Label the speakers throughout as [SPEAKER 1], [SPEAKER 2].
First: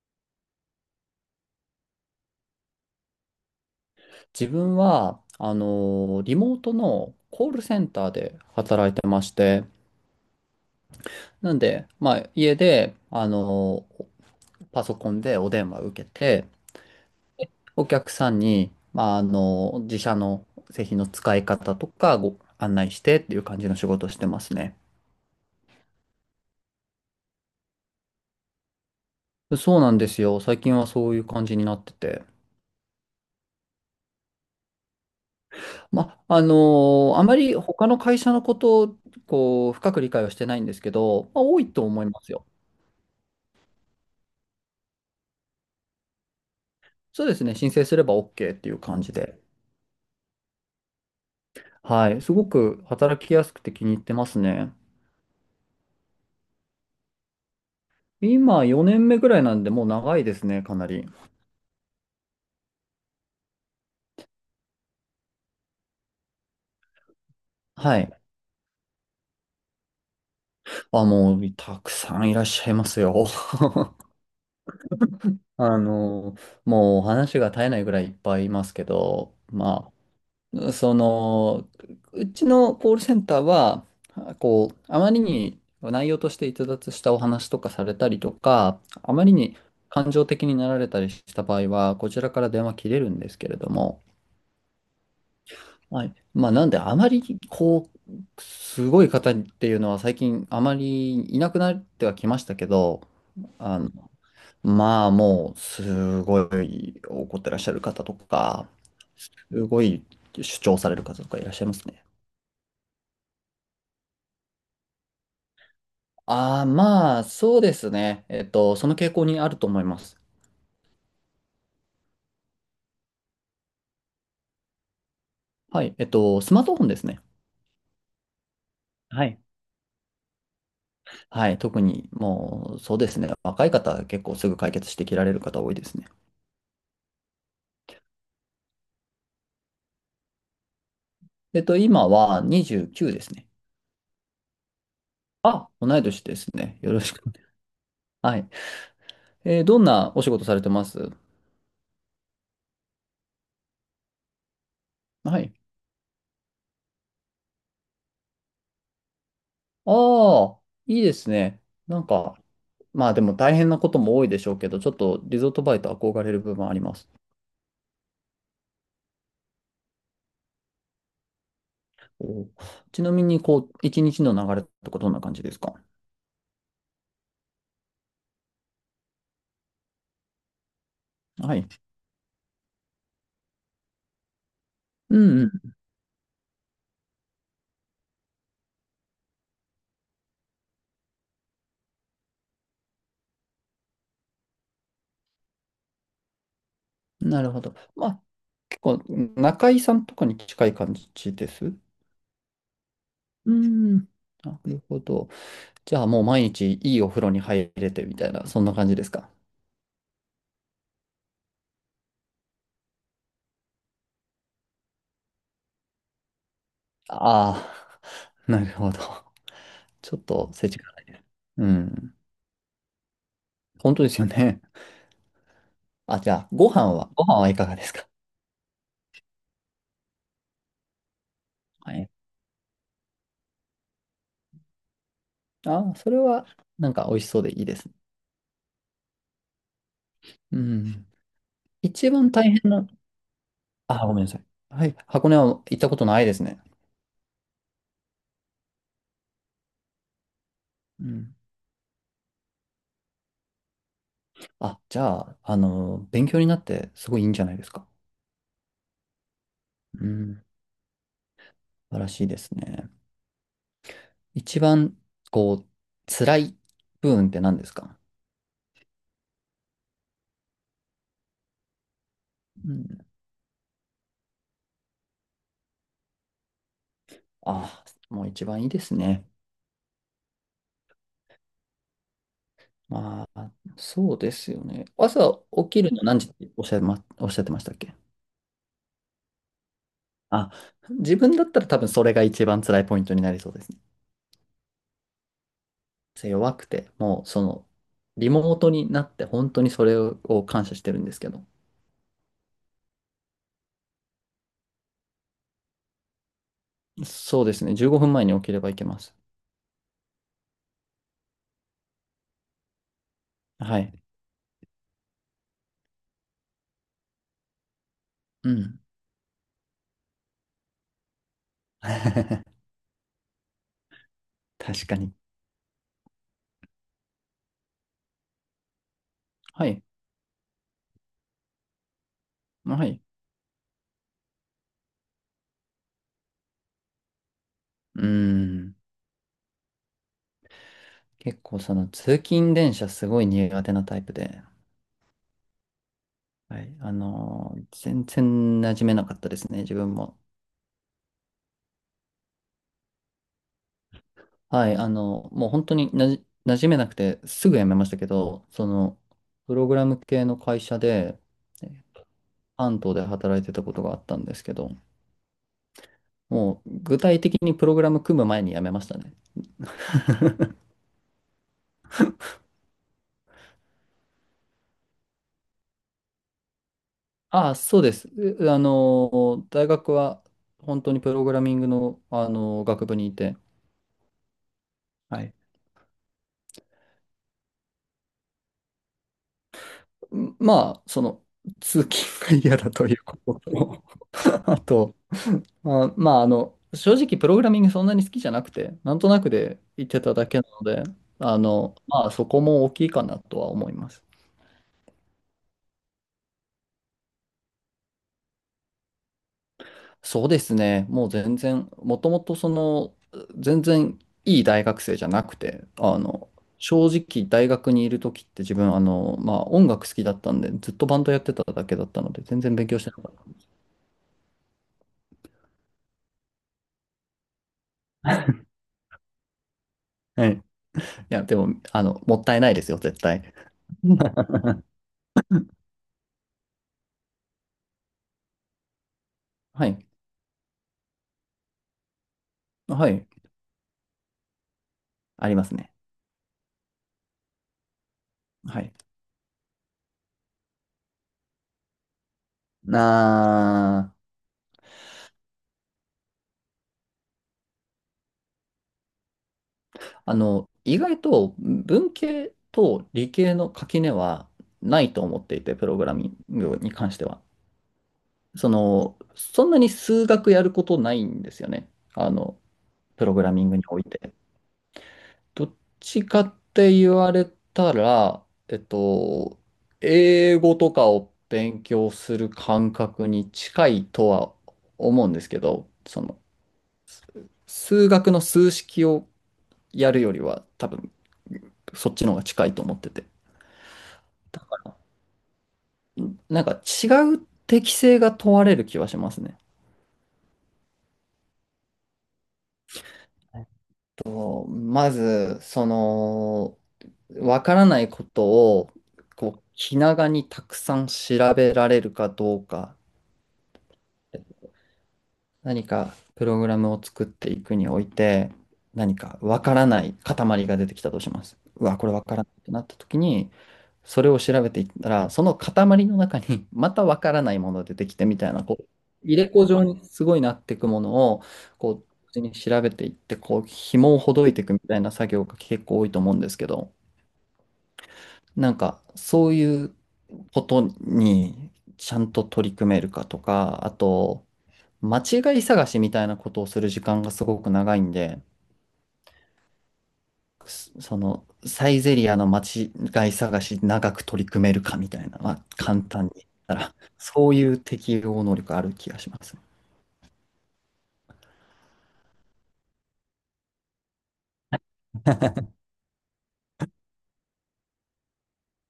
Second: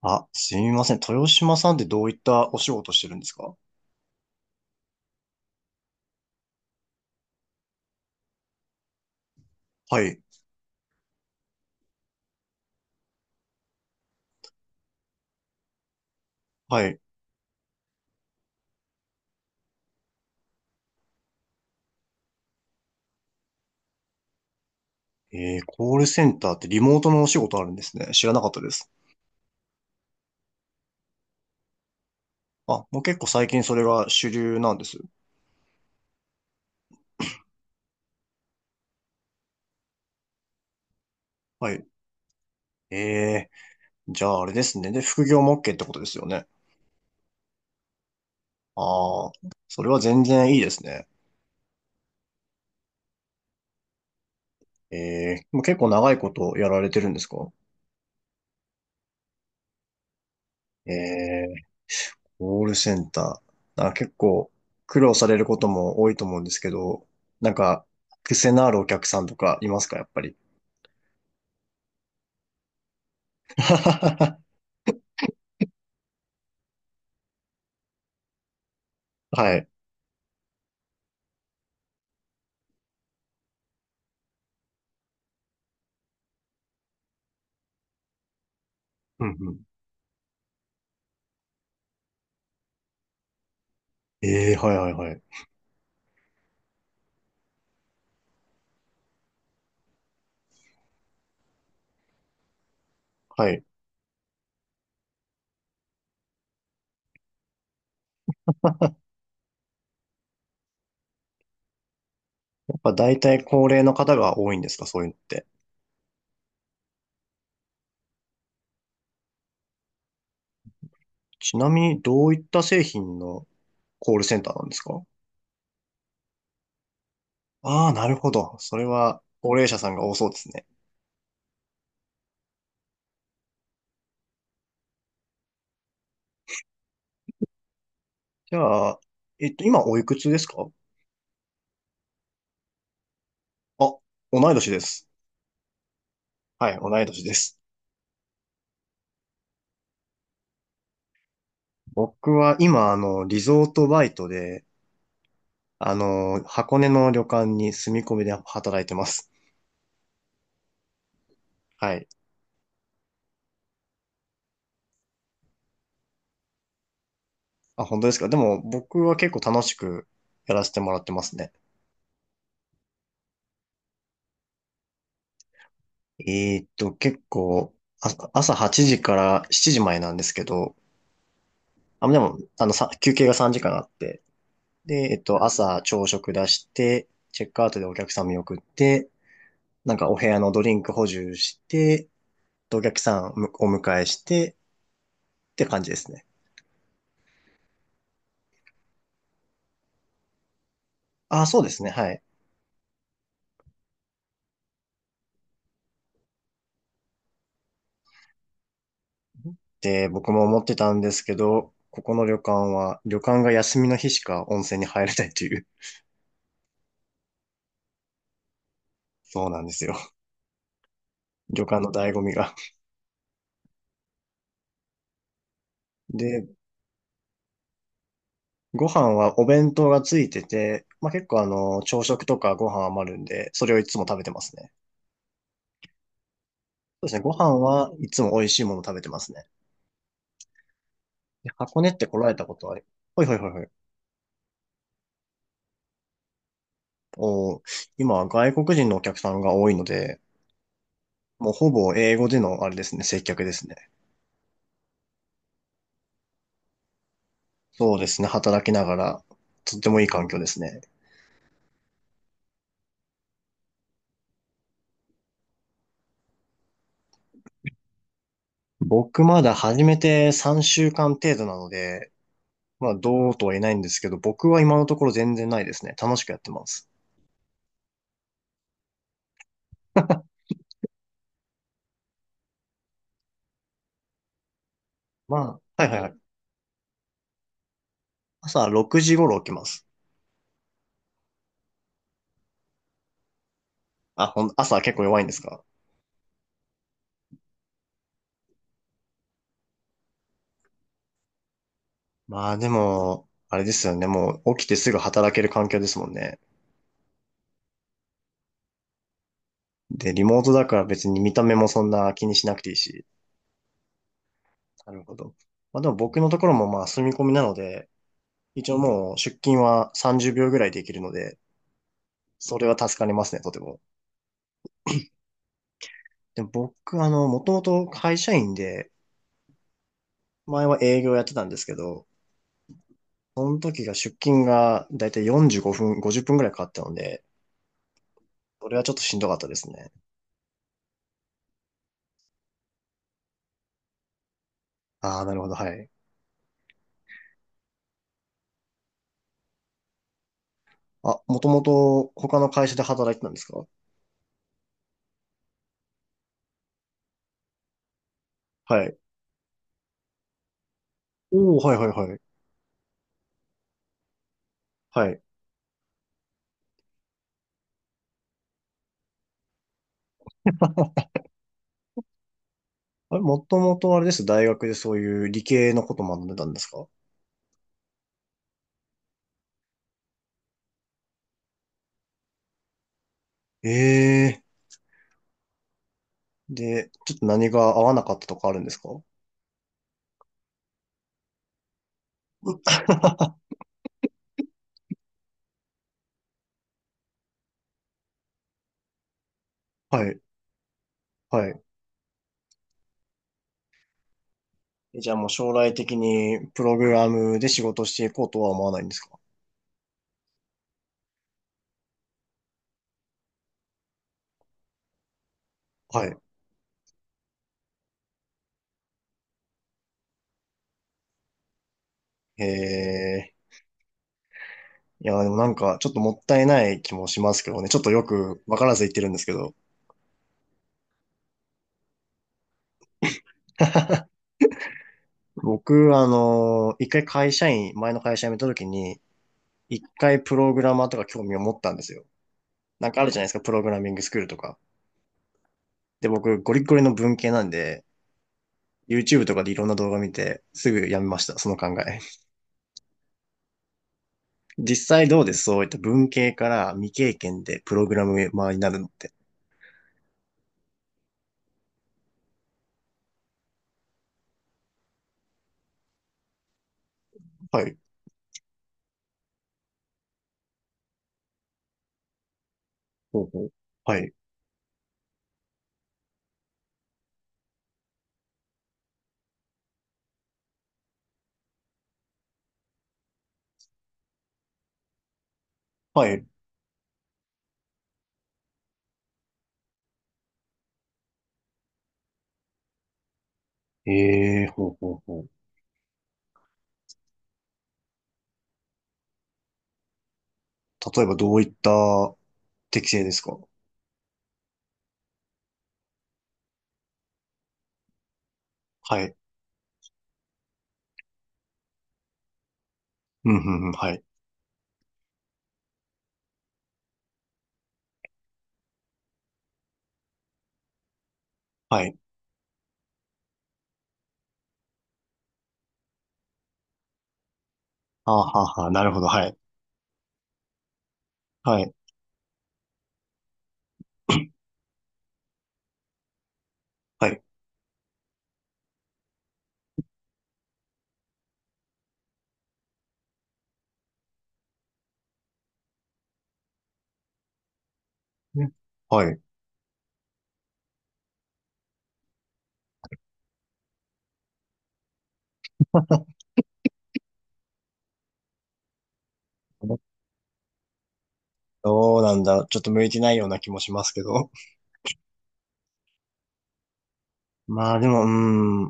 [SPEAKER 1] あ、すみません。豊島さんってどういったお仕事してるんですか？
[SPEAKER 2] 自分は、リモートのコールセンターで働いてまして、
[SPEAKER 1] はい。
[SPEAKER 2] なんで、まあ、家で、パソコンでお電話受けて、
[SPEAKER 1] はい。
[SPEAKER 2] お客さんに、まあ、自社の製品の使い方とかご案内してっていう感じの仕事をしてますね。
[SPEAKER 1] えー、コールセンターってリモートのお仕事あるんですね。知らなかったです。
[SPEAKER 2] そうなんですよ。最近はそういう感じになってて。
[SPEAKER 1] あ、もう結構最近それが主流なんです。
[SPEAKER 2] まあ、あまり他の会社のことを、こう、深く理解はしてないんですけど、まあ、多い
[SPEAKER 1] は
[SPEAKER 2] と
[SPEAKER 1] い。
[SPEAKER 2] 思いますよ。
[SPEAKER 1] えじゃああれですね。で、副業も OK ってことですよね。
[SPEAKER 2] そうですね。申請すれば OK っていう感じ
[SPEAKER 1] ああ、
[SPEAKER 2] で。
[SPEAKER 1] それは全然いいですね。
[SPEAKER 2] はい。すごく働きやすくて気に入ってますね。
[SPEAKER 1] えもう結構長いことやられてるんですか？
[SPEAKER 2] 今4年目ぐらいなんで、もう長いですね、かな
[SPEAKER 1] え
[SPEAKER 2] り。
[SPEAKER 1] え、コールセンター。あ、結構苦労されることも多いと思うんですけど、なんか、
[SPEAKER 2] はい。
[SPEAKER 1] 癖のあるお客さんとかいますか、やっぱり。
[SPEAKER 2] あ、もう、たくさんいらっしゃいますよ。あの、もうお話が絶えないぐらいいっぱいいますけど、
[SPEAKER 1] はい。
[SPEAKER 2] まあ、その、うちのコールセンターは、こう、あまりに内容として逸脱したお話とかされたりとか、あま
[SPEAKER 1] う
[SPEAKER 2] り
[SPEAKER 1] んう
[SPEAKER 2] に
[SPEAKER 1] ん。
[SPEAKER 2] 感情的になられたりした場合は、こちらから電話切れるんですけれども、
[SPEAKER 1] ええ、はいはいはい。
[SPEAKER 2] はい。まあ、なんで、あまり、こう、すごい方っていうのは最近あまりいなくなってはきましたけど、
[SPEAKER 1] はい。や
[SPEAKER 2] あの、まあ、もう、すごい怒ってらっしゃる方とか、すごい主張される方とかいらっしゃいますね。
[SPEAKER 1] っぱ大体高齢の方が多いんですか、そういうのって。
[SPEAKER 2] ああ、まあ、そうですね。えっと、その傾向にあると思います。
[SPEAKER 1] ちなみに、どういった製品のコールセンターなんですか？
[SPEAKER 2] はい。えっと、スマートフォンですね。
[SPEAKER 1] ああー、なるほど。それは、
[SPEAKER 2] はい。
[SPEAKER 1] 高齢者さんが多そうですね。
[SPEAKER 2] はい。特に、もう、そうですね。若い方は結構すぐ解決してきられる方多いですね。
[SPEAKER 1] じゃあ、今おいくつですか？
[SPEAKER 2] えっと、今は29ですね。
[SPEAKER 1] あ、同い年です。
[SPEAKER 2] あ、同い年です
[SPEAKER 1] はい、
[SPEAKER 2] ね。よ
[SPEAKER 1] 同
[SPEAKER 2] ろ
[SPEAKER 1] い
[SPEAKER 2] しく。
[SPEAKER 1] 年で す。
[SPEAKER 2] はい。えーどんなお仕事されてます？
[SPEAKER 1] 僕は今、あの、リゾートバイトで、
[SPEAKER 2] はい。
[SPEAKER 1] あの、箱根の旅館に住み込みで働いてます。
[SPEAKER 2] ああ、いいですね。
[SPEAKER 1] は
[SPEAKER 2] なん
[SPEAKER 1] い。
[SPEAKER 2] か、まあでも大変なことも多いでしょうけど、ちょっとリゾートバイト憧れる部分あります。
[SPEAKER 1] あ、本当ですか。でも、僕は結構楽しくやらせてもらってますね。
[SPEAKER 2] お、ちなみに、こう、一日の流れとかどんな感じですか？
[SPEAKER 1] 結構、朝8時から7時前なんですけど、
[SPEAKER 2] はい。
[SPEAKER 1] あ、でも、あの、休憩が3時間あって、で、
[SPEAKER 2] うん
[SPEAKER 1] 朝朝食出して、チェックアウトでお客さん見送って、なんかお部屋のドリンク補充して、でお客さんをお迎えして、って感じですね。
[SPEAKER 2] うん。なるほど。まあ、結構、中井さんとかに近い感じ
[SPEAKER 1] あ、
[SPEAKER 2] で
[SPEAKER 1] そうで
[SPEAKER 2] す。
[SPEAKER 1] すね。はい。
[SPEAKER 2] うん。なるほど。じゃあ、もう毎日いいお風呂に入れてみたいな、そんな感じですか？
[SPEAKER 1] って僕も思ってたんですけど、ここの旅館は、旅館が休みの日しか温泉に入れないという、
[SPEAKER 2] ああ、なるほど。
[SPEAKER 1] そうなんですよ。
[SPEAKER 2] ちょっと、世がないです。
[SPEAKER 1] 旅
[SPEAKER 2] う
[SPEAKER 1] 館の醍
[SPEAKER 2] ん。
[SPEAKER 1] 醐味が。
[SPEAKER 2] 本当ですよね。あ、じゃ
[SPEAKER 1] で、
[SPEAKER 2] あ、ご飯は、ご飯はいかがですか？
[SPEAKER 1] ご飯はお弁当がついてて、まあ、結構あの、
[SPEAKER 2] は
[SPEAKER 1] 朝
[SPEAKER 2] い。
[SPEAKER 1] 食とかご飯余るんで、それをいつも食べてますね。
[SPEAKER 2] ああ、それは、なん
[SPEAKER 1] そう
[SPEAKER 2] か
[SPEAKER 1] です
[SPEAKER 2] 美
[SPEAKER 1] ね、
[SPEAKER 2] 味し
[SPEAKER 1] ご
[SPEAKER 2] そうで
[SPEAKER 1] 飯
[SPEAKER 2] いいです
[SPEAKER 1] は
[SPEAKER 2] ね。
[SPEAKER 1] いつも美味しいもの食べてますね。
[SPEAKER 2] うん。
[SPEAKER 1] で箱根って
[SPEAKER 2] 一
[SPEAKER 1] 来ら
[SPEAKER 2] 番
[SPEAKER 1] れ
[SPEAKER 2] 大
[SPEAKER 1] たこ
[SPEAKER 2] 変
[SPEAKER 1] とは、
[SPEAKER 2] な、
[SPEAKER 1] ほいほいほいほい。
[SPEAKER 2] あ、ごめんなさい。はい。箱根は行ったことないですね。
[SPEAKER 1] おー、今は外国人のお客さんが多いので、
[SPEAKER 2] うん。
[SPEAKER 1] もうほぼ英語でのあれですね、接客ですね。
[SPEAKER 2] あ、じゃあ、勉強になってすごいいいんじゃないですか。
[SPEAKER 1] そうですね、働きながら、とってもいい
[SPEAKER 2] う
[SPEAKER 1] 環境
[SPEAKER 2] ん。
[SPEAKER 1] ですね。
[SPEAKER 2] 素晴らしいですね。一番、こう、辛い部分って何ですか？
[SPEAKER 1] 僕まだ始めて3週間程度なので、
[SPEAKER 2] う
[SPEAKER 1] まあ
[SPEAKER 2] ん。
[SPEAKER 1] どうとは言えないんですけど、僕は今のところ全然ないですね。楽しくやってます。
[SPEAKER 2] あ、もう一番いいですね。まあ、そうですよね。朝
[SPEAKER 1] ま
[SPEAKER 2] 起
[SPEAKER 1] あ、
[SPEAKER 2] き
[SPEAKER 1] はい
[SPEAKER 2] る
[SPEAKER 1] はい
[SPEAKER 2] の
[SPEAKER 1] はい。
[SPEAKER 2] 何時っておっしゃいま、おっしゃってましたっけ？
[SPEAKER 1] 朝6時頃起きます。
[SPEAKER 2] あ、自分だったら多分それが一番辛いポイントになりそうですね。
[SPEAKER 1] あ、ほん、朝結構弱いんですか？
[SPEAKER 2] 弱くて、もうその、リモートになって本当にそれを感謝してるんですけど。
[SPEAKER 1] まあでも、あれですよね。もう起きてすぐ働ける環境ですもんね。
[SPEAKER 2] そうですね。15分前に起きればいけます。
[SPEAKER 1] で、リモートだから別に見た目もそんな気にしなくていいし。
[SPEAKER 2] はい。
[SPEAKER 1] なるほど。まあでも僕のところもまあ住み込みなので、
[SPEAKER 2] う
[SPEAKER 1] 一応
[SPEAKER 2] ん。
[SPEAKER 1] もう出勤は30秒ぐらいできるので、そ れは助かりますね、とても。
[SPEAKER 2] 確かに。
[SPEAKER 1] でも僕、あの、もともと会社員で、
[SPEAKER 2] はい。
[SPEAKER 1] 前は営業やってたんですけど、
[SPEAKER 2] はい。
[SPEAKER 1] その時が出勤がだいたい45分、50分くらいかかったので、
[SPEAKER 2] う
[SPEAKER 1] そ
[SPEAKER 2] ん。
[SPEAKER 1] れはちょっとしんどかったですね。
[SPEAKER 2] 結構その通勤電車すごい苦手なタイプで、
[SPEAKER 1] ああ、なるほど、はい。
[SPEAKER 2] はい。全然馴染めなかったですね、自分も。
[SPEAKER 1] あ、もともと他の会社で働いてたんですか？
[SPEAKER 2] はい。もう本当になじ、馴染めなくてすぐ辞めましたけど、そ
[SPEAKER 1] はい。
[SPEAKER 2] の、プログラム系の会社で、
[SPEAKER 1] おお、はいはいはい。
[SPEAKER 2] 関東で働いてたことがあったんですけど、
[SPEAKER 1] はい。
[SPEAKER 2] もう具体的にプログラム組む前に辞めましたね。
[SPEAKER 1] あれ、もともとあれです。大学でそういう理系のこと学んでたんですか？
[SPEAKER 2] ああ、そうです。う、大学は本当にプログラミングの、あの学部にいて、
[SPEAKER 1] ええ
[SPEAKER 2] はい。
[SPEAKER 1] ーで、ちょっと何が合わなかったとかあるんですか？ は
[SPEAKER 2] まあ、その、通勤が嫌だということと、あと、まあ、正直プログラミングそんなに好きじゃなくて、なんとなくで行ってた
[SPEAKER 1] い、
[SPEAKER 2] だけなので、
[SPEAKER 1] はい。
[SPEAKER 2] まあ、そこも大きいかなとは思います。
[SPEAKER 1] じゃあもう将来的にプログラムで仕事していこうとは思わないんですか？
[SPEAKER 2] そうですね。もう全然、もともとその、全然いい大学生じゃなくて、
[SPEAKER 1] はい。
[SPEAKER 2] 正直大学にいる時って自分、まあ音楽好きだったんで、ずっとバンドやってただけだったので、全
[SPEAKER 1] へ
[SPEAKER 2] 然勉強してなかっ
[SPEAKER 1] え。いや、でもなんかちょっともったいない気もしますけどね。ちょっとよくわからず言ってるんですけど。
[SPEAKER 2] た。はい。いや、でも、もったいないですよ、絶対。うん、
[SPEAKER 1] 僕、あの、一回会社員、前の会社辞めた時に、
[SPEAKER 2] は
[SPEAKER 1] 一
[SPEAKER 2] い。
[SPEAKER 1] 回プログラマーとか興味を持ったんですよ。
[SPEAKER 2] は
[SPEAKER 1] なんかあ
[SPEAKER 2] い。
[SPEAKER 1] るじゃないですか、プログラミングスクールとか。
[SPEAKER 2] ありますね。
[SPEAKER 1] で、僕、ゴリゴリの文系なんで、
[SPEAKER 2] はい。
[SPEAKER 1] YouTube とかでいろんな動画見て、すぐやめました、その考え。
[SPEAKER 2] な
[SPEAKER 1] 実際どうです？そういった文系から未経験でプログラマーになるのって。
[SPEAKER 2] あ、意外と文系と理系の垣根はないと思っていて、プログラミングに関しては。
[SPEAKER 1] はい。
[SPEAKER 2] その、そんなに数学やることないんですよね。あの、プロ
[SPEAKER 1] ほ
[SPEAKER 2] グ
[SPEAKER 1] う
[SPEAKER 2] ラミ
[SPEAKER 1] ほ
[SPEAKER 2] ン
[SPEAKER 1] う。
[SPEAKER 2] グにおい
[SPEAKER 1] は
[SPEAKER 2] て。
[SPEAKER 1] い。
[SPEAKER 2] どっちかって言われたら、えっと、英語とかを勉強する感覚に近いとは思うんですけど、そ
[SPEAKER 1] は
[SPEAKER 2] の、
[SPEAKER 1] い。
[SPEAKER 2] 数学の数式をやるよりは多分、そっちの方が近いと思ってて。だ
[SPEAKER 1] ええ、
[SPEAKER 2] か
[SPEAKER 1] ほう
[SPEAKER 2] ら、
[SPEAKER 1] ほうほう。
[SPEAKER 2] なんか違う適性が問われる気はしますね。
[SPEAKER 1] 例えばどういった適性ですか？
[SPEAKER 2] まず、その、わからないことを、
[SPEAKER 1] はい。
[SPEAKER 2] こう、気長にたくさん調べられるかどうか、
[SPEAKER 1] うん、うん、うん、はい。
[SPEAKER 2] 何かプログラムを作っていくにおいて、何かわからない塊が出てきたとします。うわ、
[SPEAKER 1] は
[SPEAKER 2] これ
[SPEAKER 1] い。
[SPEAKER 2] わからないってなった時に、それを調べていったら、その塊の中に またわからないものが出てきて
[SPEAKER 1] あ
[SPEAKER 2] みたい
[SPEAKER 1] は
[SPEAKER 2] な、こ
[SPEAKER 1] あ
[SPEAKER 2] う、
[SPEAKER 1] はあ、なるほど、
[SPEAKER 2] 入
[SPEAKER 1] は
[SPEAKER 2] れ
[SPEAKER 1] い。
[SPEAKER 2] 子状にすごいなっていくものを、
[SPEAKER 1] は
[SPEAKER 2] こ
[SPEAKER 1] い。
[SPEAKER 2] う、同時に調べていって、こう、紐をほどいてい くみたいな作業が結構多いと思うんですけど、
[SPEAKER 1] はい。
[SPEAKER 2] なんか、そういうことにちゃんと取り組めるかとか、あと、間違い探しみたいなことをする時間がすごく長いんで、
[SPEAKER 1] ね、はい。
[SPEAKER 2] その、サイゼリアの間違い探し長く取り組めるかみたいな、まあ、簡単に言ったら、そういう適応能力ある気がしますね。
[SPEAKER 1] どうなんだ。ちょっと向いてないような気もしますけど。まあでも、うー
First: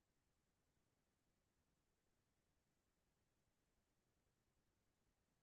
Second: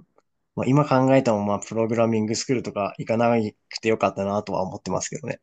[SPEAKER 1] ん。まあ、今考えても、まあ、プログラミングスクールとか行かなくてよかったなとは思ってますけどね。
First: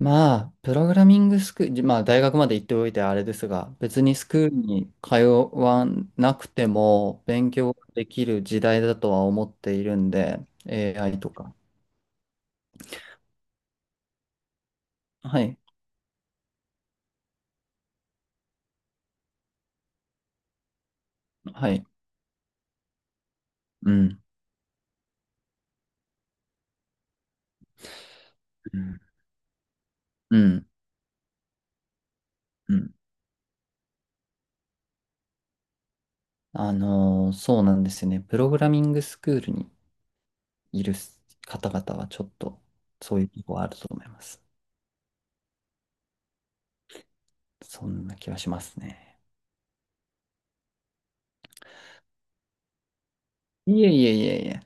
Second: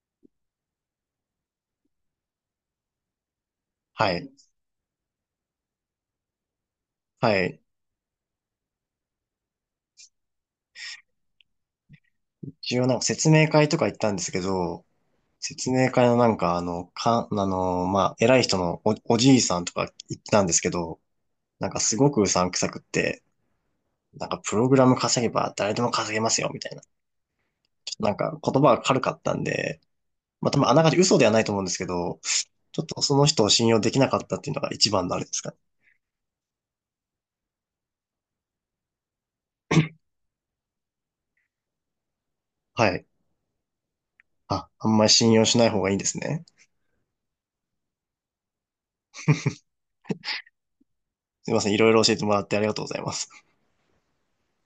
[SPEAKER 2] まあ、プログラミングスクール、まあ、大学まで行っておいてあれですが、別
[SPEAKER 1] は
[SPEAKER 2] にス
[SPEAKER 1] い。
[SPEAKER 2] クールに通わなくても
[SPEAKER 1] は
[SPEAKER 2] 勉
[SPEAKER 1] い。
[SPEAKER 2] 強できる時代だとは思っているんで、AI とか。
[SPEAKER 1] 一応なんか説明会とか行ったんですけど、
[SPEAKER 2] はい。
[SPEAKER 1] 説明会のなんか、あの、あの、まあ、偉い人のお、おじいさんとか言ったんですけど、な
[SPEAKER 2] は
[SPEAKER 1] んか
[SPEAKER 2] い。
[SPEAKER 1] すごくうさんくさくって、
[SPEAKER 2] うん。
[SPEAKER 1] なんかプログラム稼げば誰でも稼げますよ、みたいな。ちょっとなんか言葉が軽か
[SPEAKER 2] う
[SPEAKER 1] ったんで、まあ、多
[SPEAKER 2] ん。
[SPEAKER 1] 分あながち嘘ではないと思うんですけど、
[SPEAKER 2] う
[SPEAKER 1] ちょっ
[SPEAKER 2] ん。
[SPEAKER 1] とその人を信用できなかったっていうのが一番のあれですかね。
[SPEAKER 2] そうなんですよね。プログラミングスクールにいる方々はちょっと
[SPEAKER 1] はい。
[SPEAKER 2] そういうとこあると思います。
[SPEAKER 1] あ、あんまり信用しない方がいいんですね。
[SPEAKER 2] そんな気はしますね。
[SPEAKER 1] すいません。いろいろ教えてもらってありがとうございます。
[SPEAKER 2] いえいえいえいえ。